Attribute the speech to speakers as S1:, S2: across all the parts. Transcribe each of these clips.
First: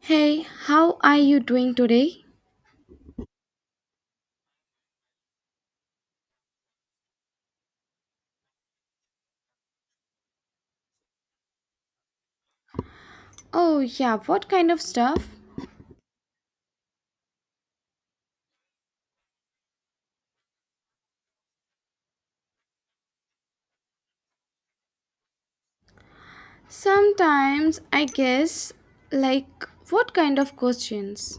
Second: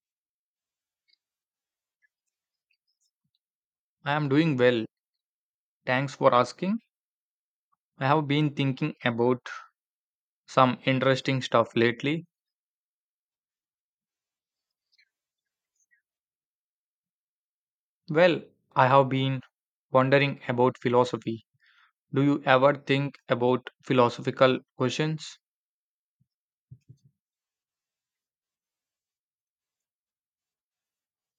S1: Hey, how are you doing today?
S2: I am doing well. Thanks for asking. I have been thinking about some interesting stuff lately.
S1: Oh, yeah, what kind of stuff?
S2: Well, I have been wondering about philosophy. Do you ever think about philosophical questions?
S1: Sometimes, I guess, like, what kind of questions?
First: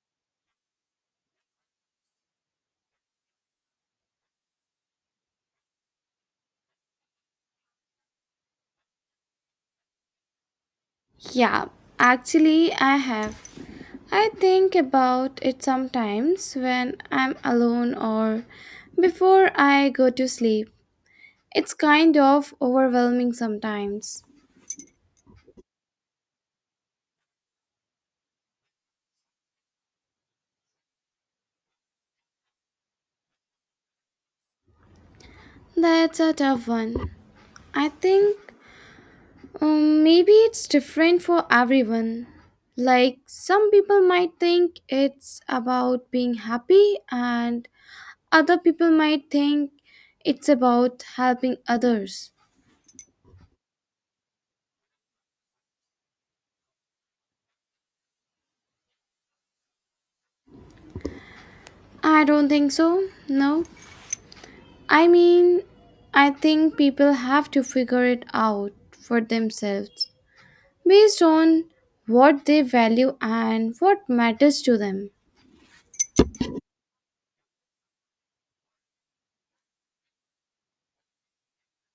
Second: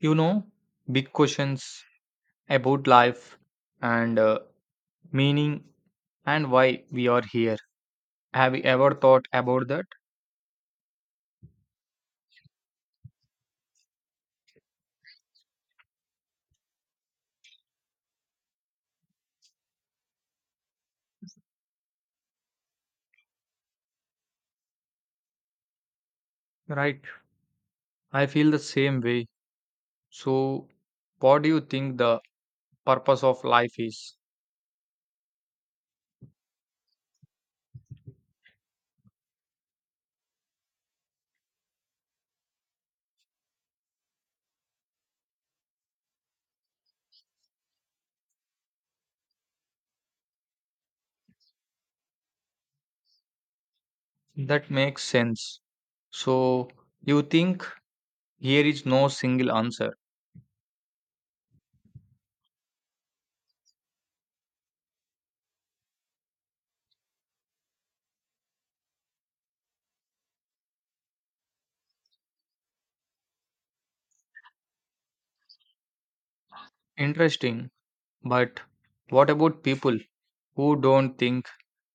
S2: You know, big questions about life and meaning and why we are here. Have you ever thought about that?
S1: Yeah, actually, I have. I think about it sometimes when I'm alone or before I go to sleep. It's kind of overwhelming sometimes.
S2: Right. I feel the same way. So, what do you think the purpose of life is?
S1: That's a tough one. I think maybe it's different for everyone. Like, some people might think it's about being happy, and other people might think it's about helping others.
S2: That makes sense. So you think here is no single answer.
S1: I don't think so. No. I mean, I think people have to figure it out for themselves based on what they value and what matters to them.
S2: Interesting. But what about people who don't think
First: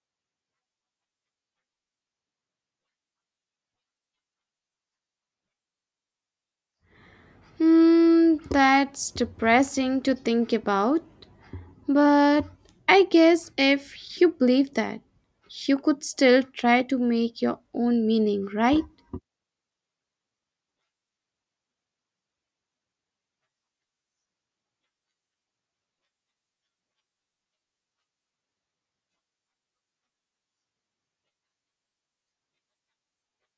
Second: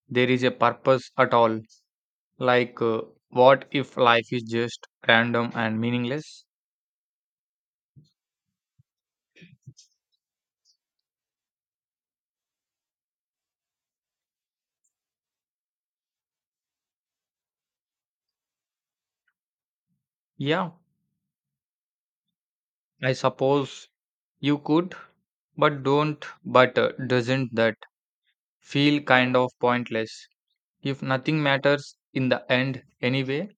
S2: there is a purpose at all? Like, uh, what if life is just random and meaningless?
S1: Hmm, that's depressing to think about. But I guess if you believe that, you could still try to make your own meaning, right?
S2: Yeah, I suppose you could, but doesn't that feel kind of pointless? If nothing matters in the end anyway,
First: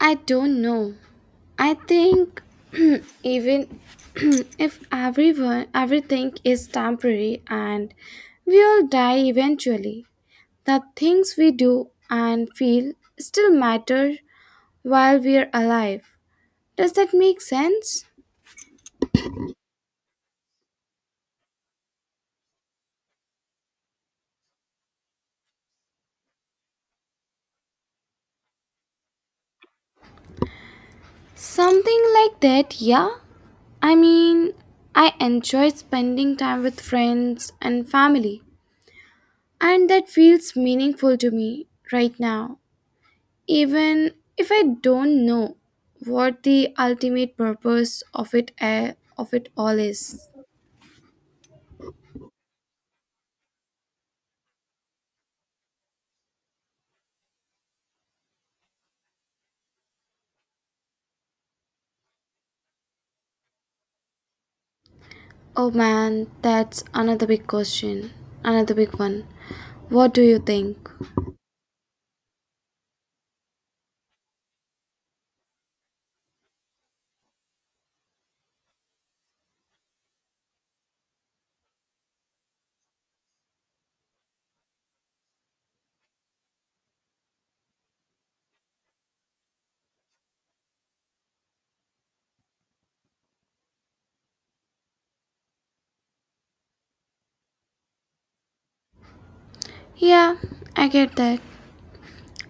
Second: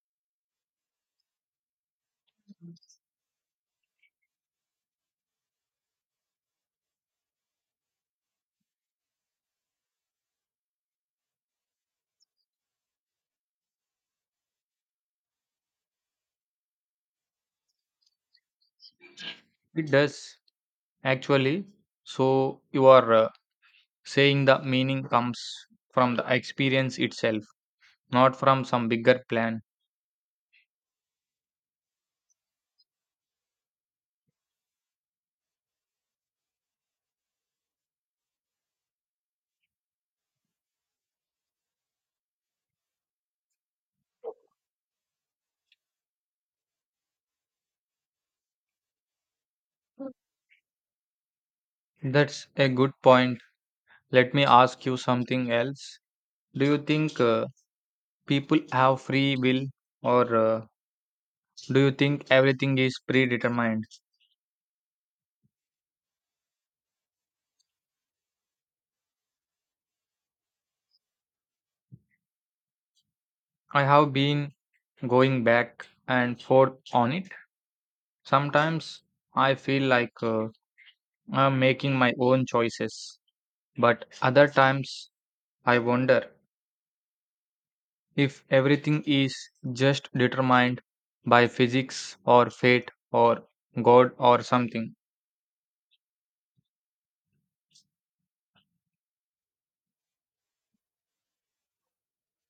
S1: I don't know. I think even if everyone everything is temporary and we all die eventually, the things we do and feel still matter while we are alive. Does that make sense?
S2: it does actually. So you are saying the meaning comes from the experience itself, not from some bigger plan.
S1: Something like that, yeah? I mean, I enjoy spending time with friends and family, and that feels meaningful to me right now, even if I don't know what the ultimate purpose of of it all is.
S2: That's a good point. Let me ask you something else. Do you think people have free will, or do you think everything is predetermined?
S1: Oh man, that's another big question. Another big one. What do you think?
S2: I have been going back and forth on it. Sometimes I feel like I'm making my own choices, but other times I wonder if everything is just determined by physics or fate or God or something,
S1: Yeah, I get that.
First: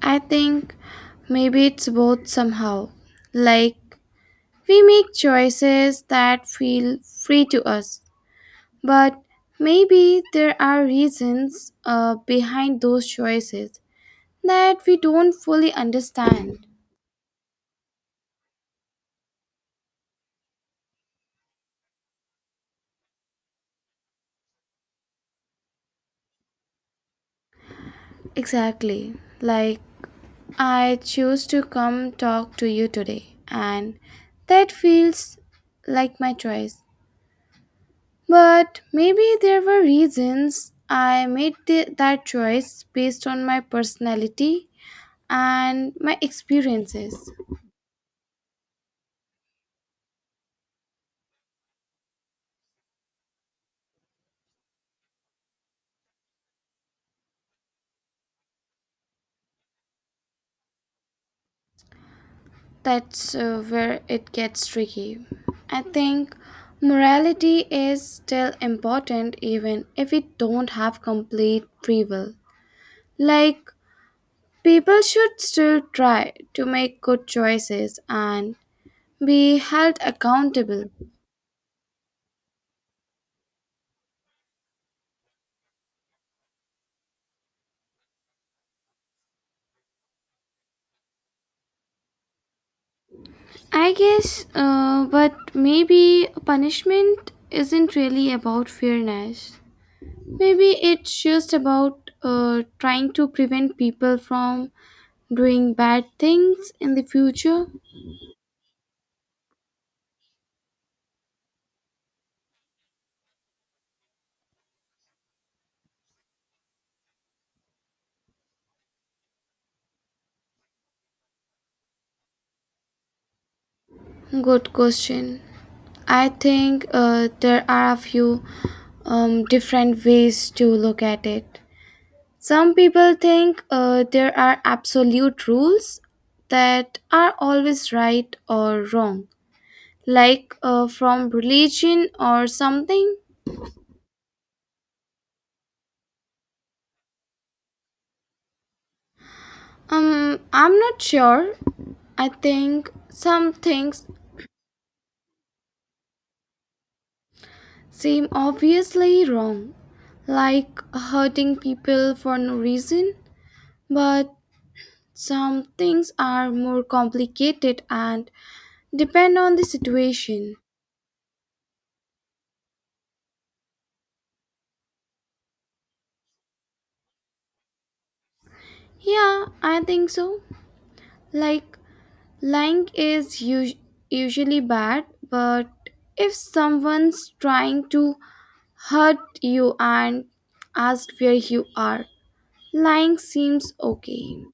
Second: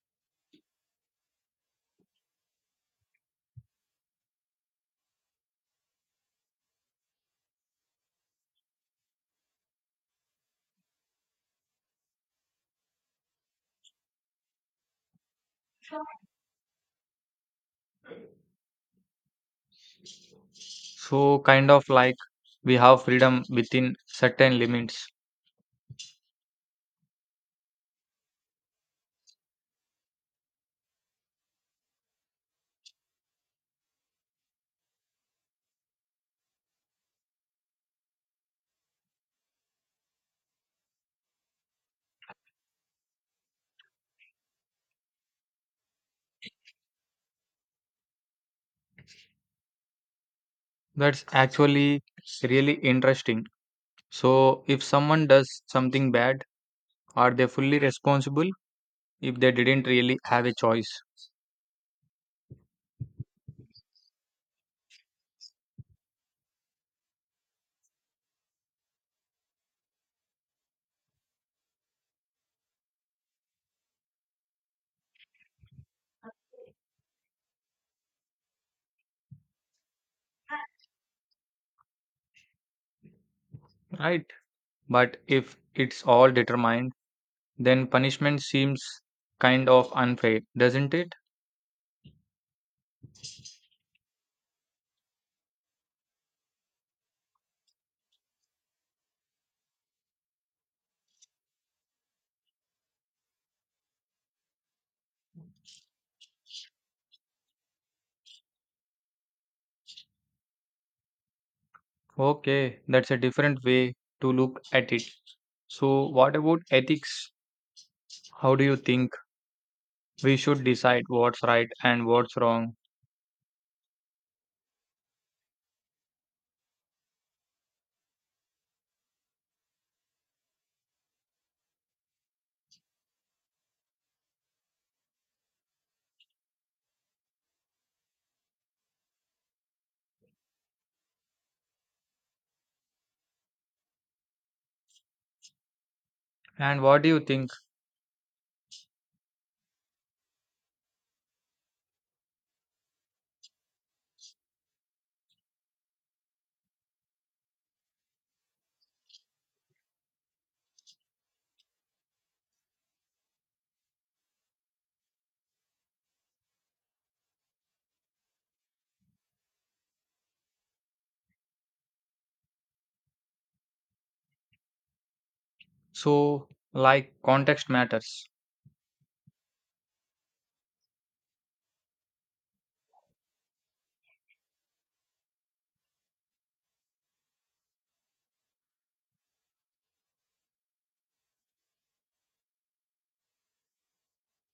S1: I think maybe it's both somehow. Like, we make choices that feel free to us, but maybe there are reasons behind those choices that we don't fully understand.
S2: so kind of like we have freedom within certain limits.
S1: Exactly. Like, I choose to come talk to you today, and that feels like my choice. But maybe there were reasons that choice based on my personality and my experiences.
S2: That's actually really interesting. So, if someone does something bad, are they fully responsible if they didn't really have a choice?
S1: That's where it gets tricky. I think morality is still important even if we don't have complete free will. Like, people should still try to make good choices and be held accountable.
S2: Right. But if it's all determined, then punishment seems kind of unfair, doesn't it?
S1: I guess, but maybe punishment isn't really about fairness. Maybe it's just about trying to prevent people from doing bad things in the future?
S2: Okay, that's a different way to look at it. So, what about ethics? How do you think we should decide what's right and what's wrong?
S1: Good question. I think there are a few different ways to look at it. Some people think there are absolute rules that are always right or wrong, like from religion or something.
S2: And what do you think?
S1: I'm not sure. I think some things seem obviously wrong, like hurting people for no reason. But some things are more complicated and depend on the situation.
S2: So, like context matters.
S1: Yeah, I think so. Like, lying is us- usually bad, but if someone's trying to hurt you and ask where you are, lying seems okay.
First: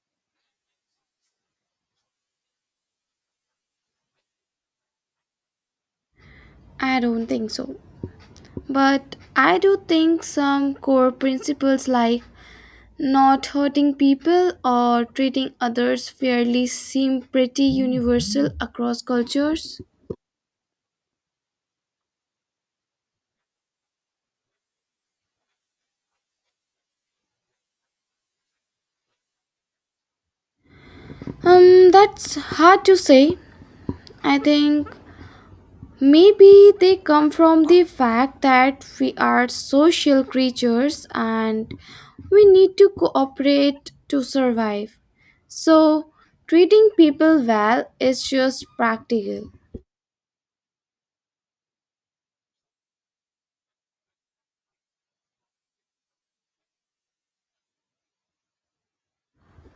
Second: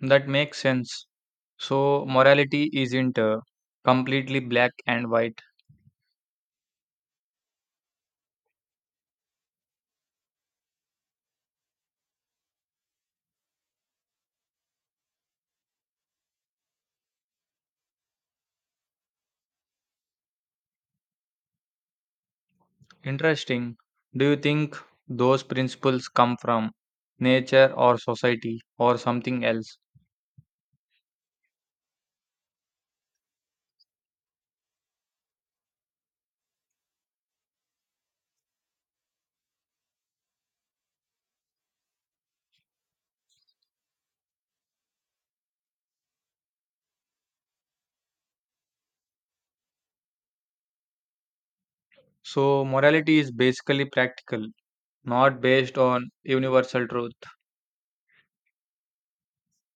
S2: That makes sense. So, morality isn't completely black and white.
S1: I don't think so. But I do think some core principles like not hurting people or treating others fairly seem pretty universal across cultures.
S2: Interesting. Do you think those principles come from nature or society or something else?
S1: That's hard to say. I think maybe they come from the fact that we are social creatures and we need to cooperate to survive. So, treating people well is just practical.
S2: So, morality is basically practical, not based on universal truth.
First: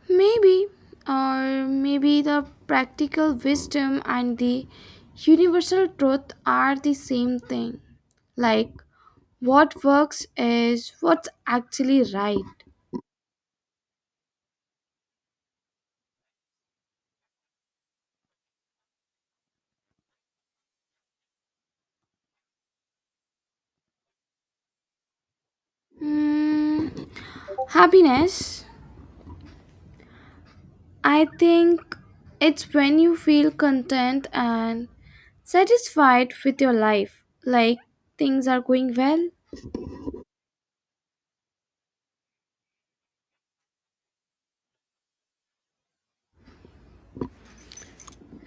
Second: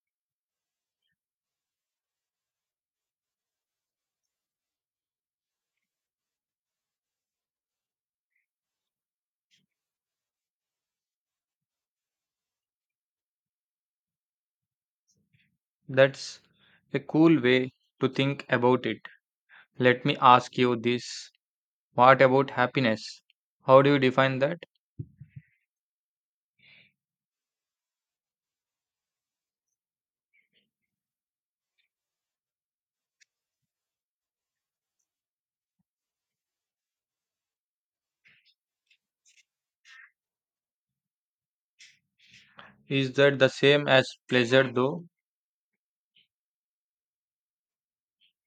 S1: Maybe, or maybe the practical wisdom and the universal truth are the same thing. Like, what works is what's actually right.
S2: That's a cool way to think about it. Let me ask you this. What about happiness? How do you define that?
S1: Hmm, happiness. I think it's when you feel content and satisfied with your life, like things are going well.
S2: Is that the same as pleasure though?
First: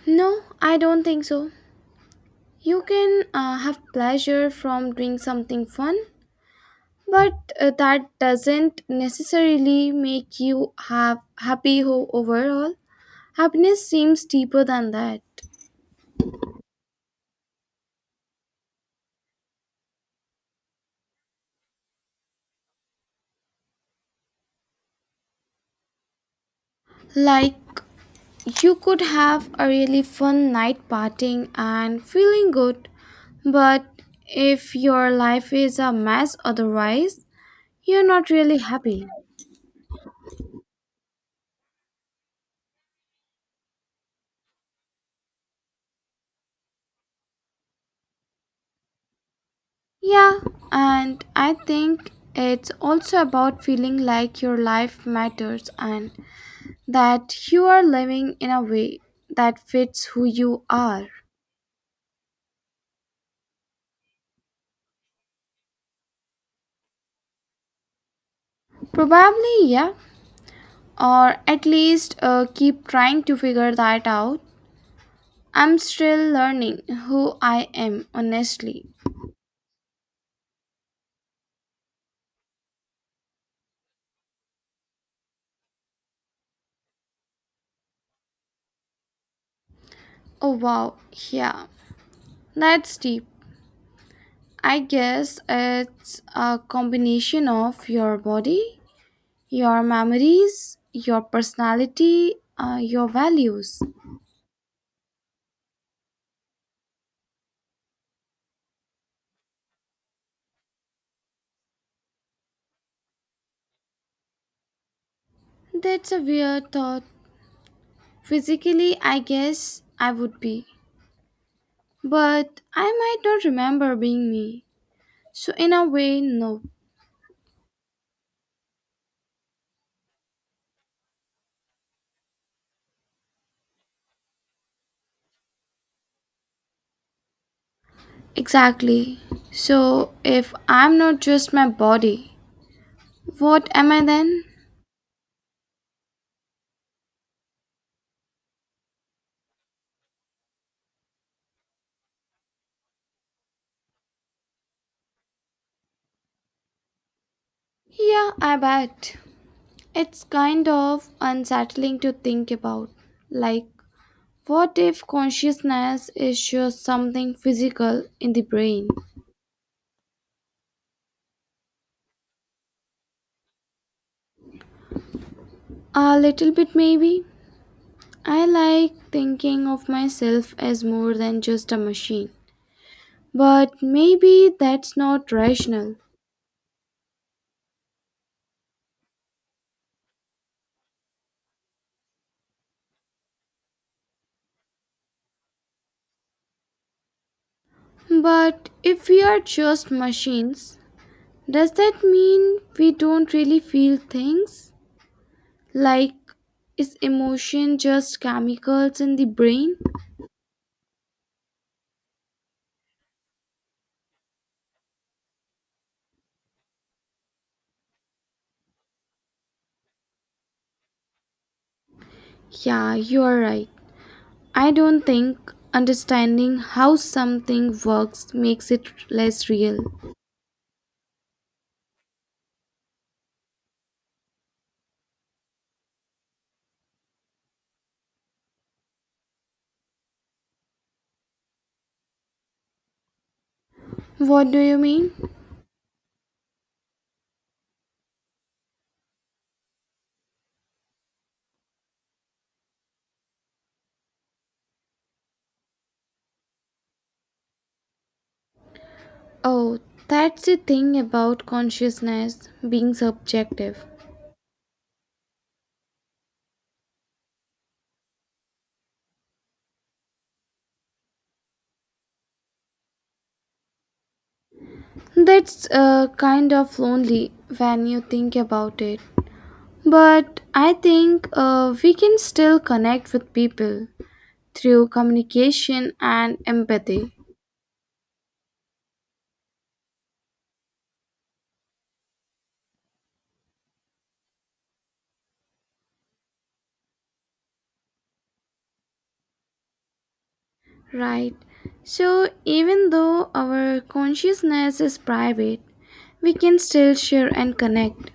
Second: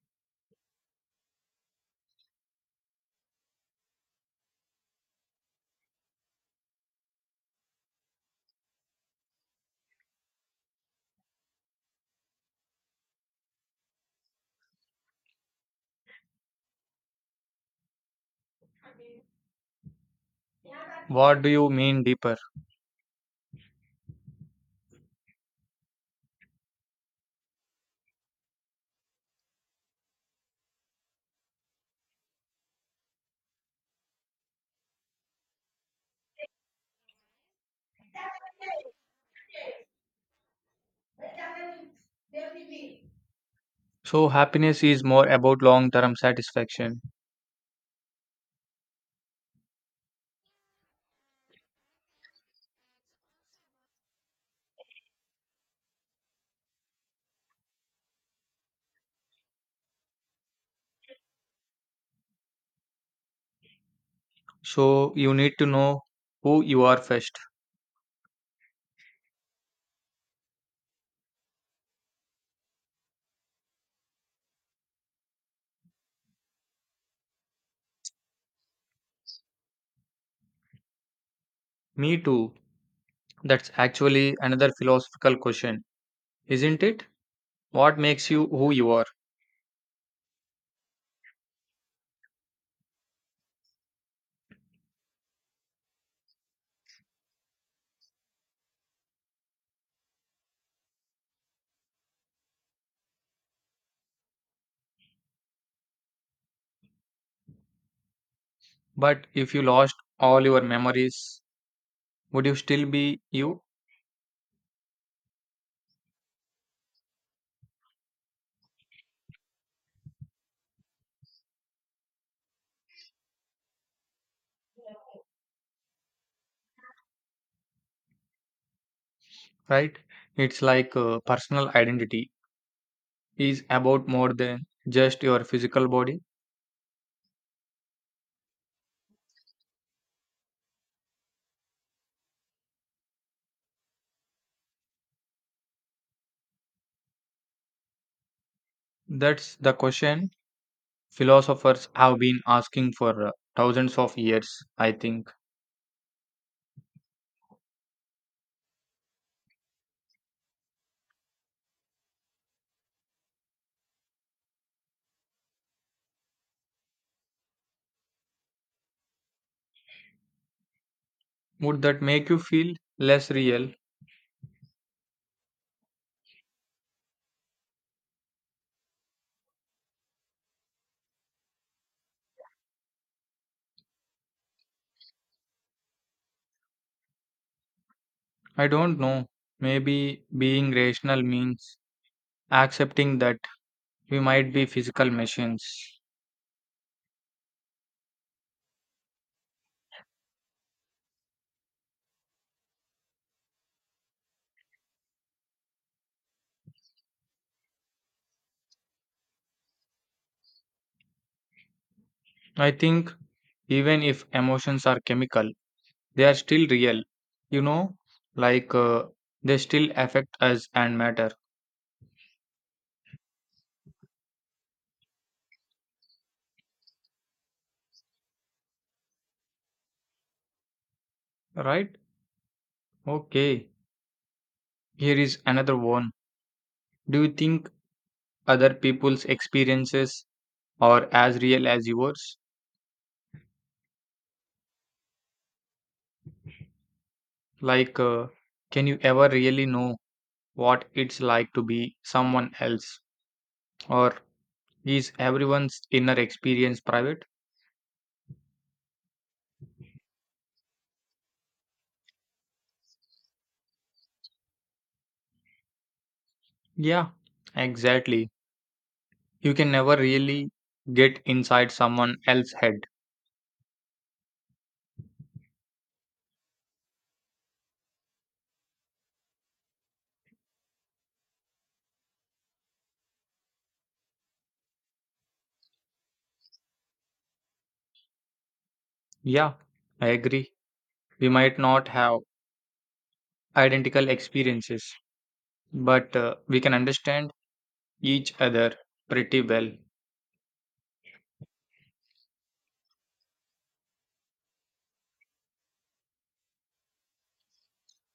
S1: No, I don't think so. You can have pleasure from doing something fun, but that doesn't necessarily make you have happy ho- overall. Happiness seems deeper than that.
S2: What do you mean deeper?
S1: Like, you could have a really fun night partying and feeling good, but if your life is a mess otherwise, you're not really happy.
S2: So, happiness is more about long term satisfaction.
S1: Yeah, and I think it's also about feeling like your life matters and that you are living in a way that fits who you are?
S2: So, you need to know who you are first.
S1: Probably, yeah. Or at least keep trying to figure that out. I'm still learning who I am, honestly.
S2: Me too. That's actually another philosophical question, isn't it? What makes you who you are?
S1: Oh, wow. Yeah. That's deep. I guess it's a combination of your body, your memories, your personality, your values.
S2: But if you lost all your memories, would you still be you?
S1: That's a weird thought. Physically, I guess I would be. But I might not remember being me. So, in a way, no.
S2: Right? It's like personal identity is about more than just your physical body.
S1: Exactly. So, if I'm not just my body, what am I then?
S2: That's the question philosophers have been asking for thousands of years, I think.
S1: Yeah, I bet. It's kind of unsettling to think about. Like, what if consciousness is just something physical in the brain?
S2: Would that make you feel less real?
S1: A little bit, maybe. I like thinking of myself as more than just a machine. But maybe that's not rational.
S2: I don't know. Maybe being rational means accepting that we might be physical machines.
S1: But if we are just machines, does that mean we don't really feel things? Like, is emotion just chemicals in the brain?
S2: I think even if emotions are chemical, they are still real, you know, like uh, they still affect us and matter.
S1: Yeah, you are right. I don't think understanding how something works makes it less real.
S2: Right? Okay. Here is another one. Do you think other people's experiences are as real as yours?
S1: What do you mean?
S2: Like, uh, can you ever really know what it's like to be someone else? Or is everyone's inner experience private?
S1: Oh, that's the thing about consciousness being subjective.
S2: Yeah, exactly. You can never really get inside someone else's head.
S1: That's kind of lonely when you think about it. But I think we can still connect with people through communication and empathy.
S2: Yeah, I agree. We might not have identical experiences, but we can understand each other pretty well.
S1: Right. So even though our consciousness is private, we can still share and connect.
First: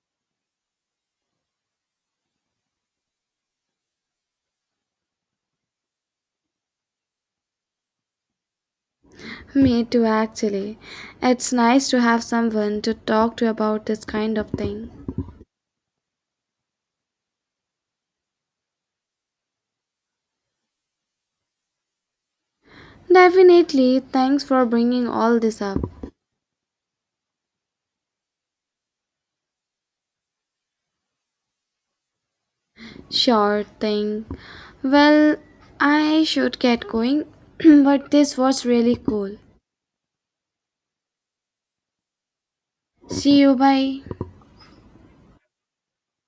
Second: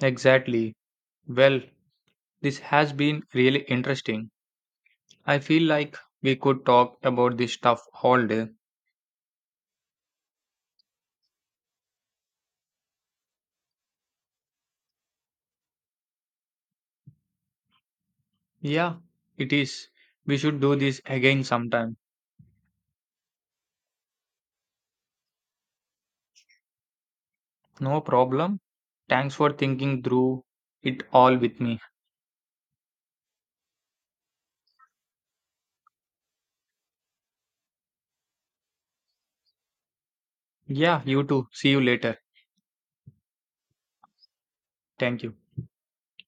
S2: Exactly. Well, this has been really interesting. I feel like we could talk about this stuff all day.
S1: Me too, actually. It's nice to have someone to talk to about this kind of thing.
S2: Yeah, it is. We should do this again sometime.
S1: Definitely, thanks for bringing all this up.
S2: No problem. Thanks for thinking through it all with me.
S1: Sure thing. Well, I should get going, but this was really cool.
S2: Yeah, you too. See you later.
S1: Okay. See you, bye.
S2: Thank you.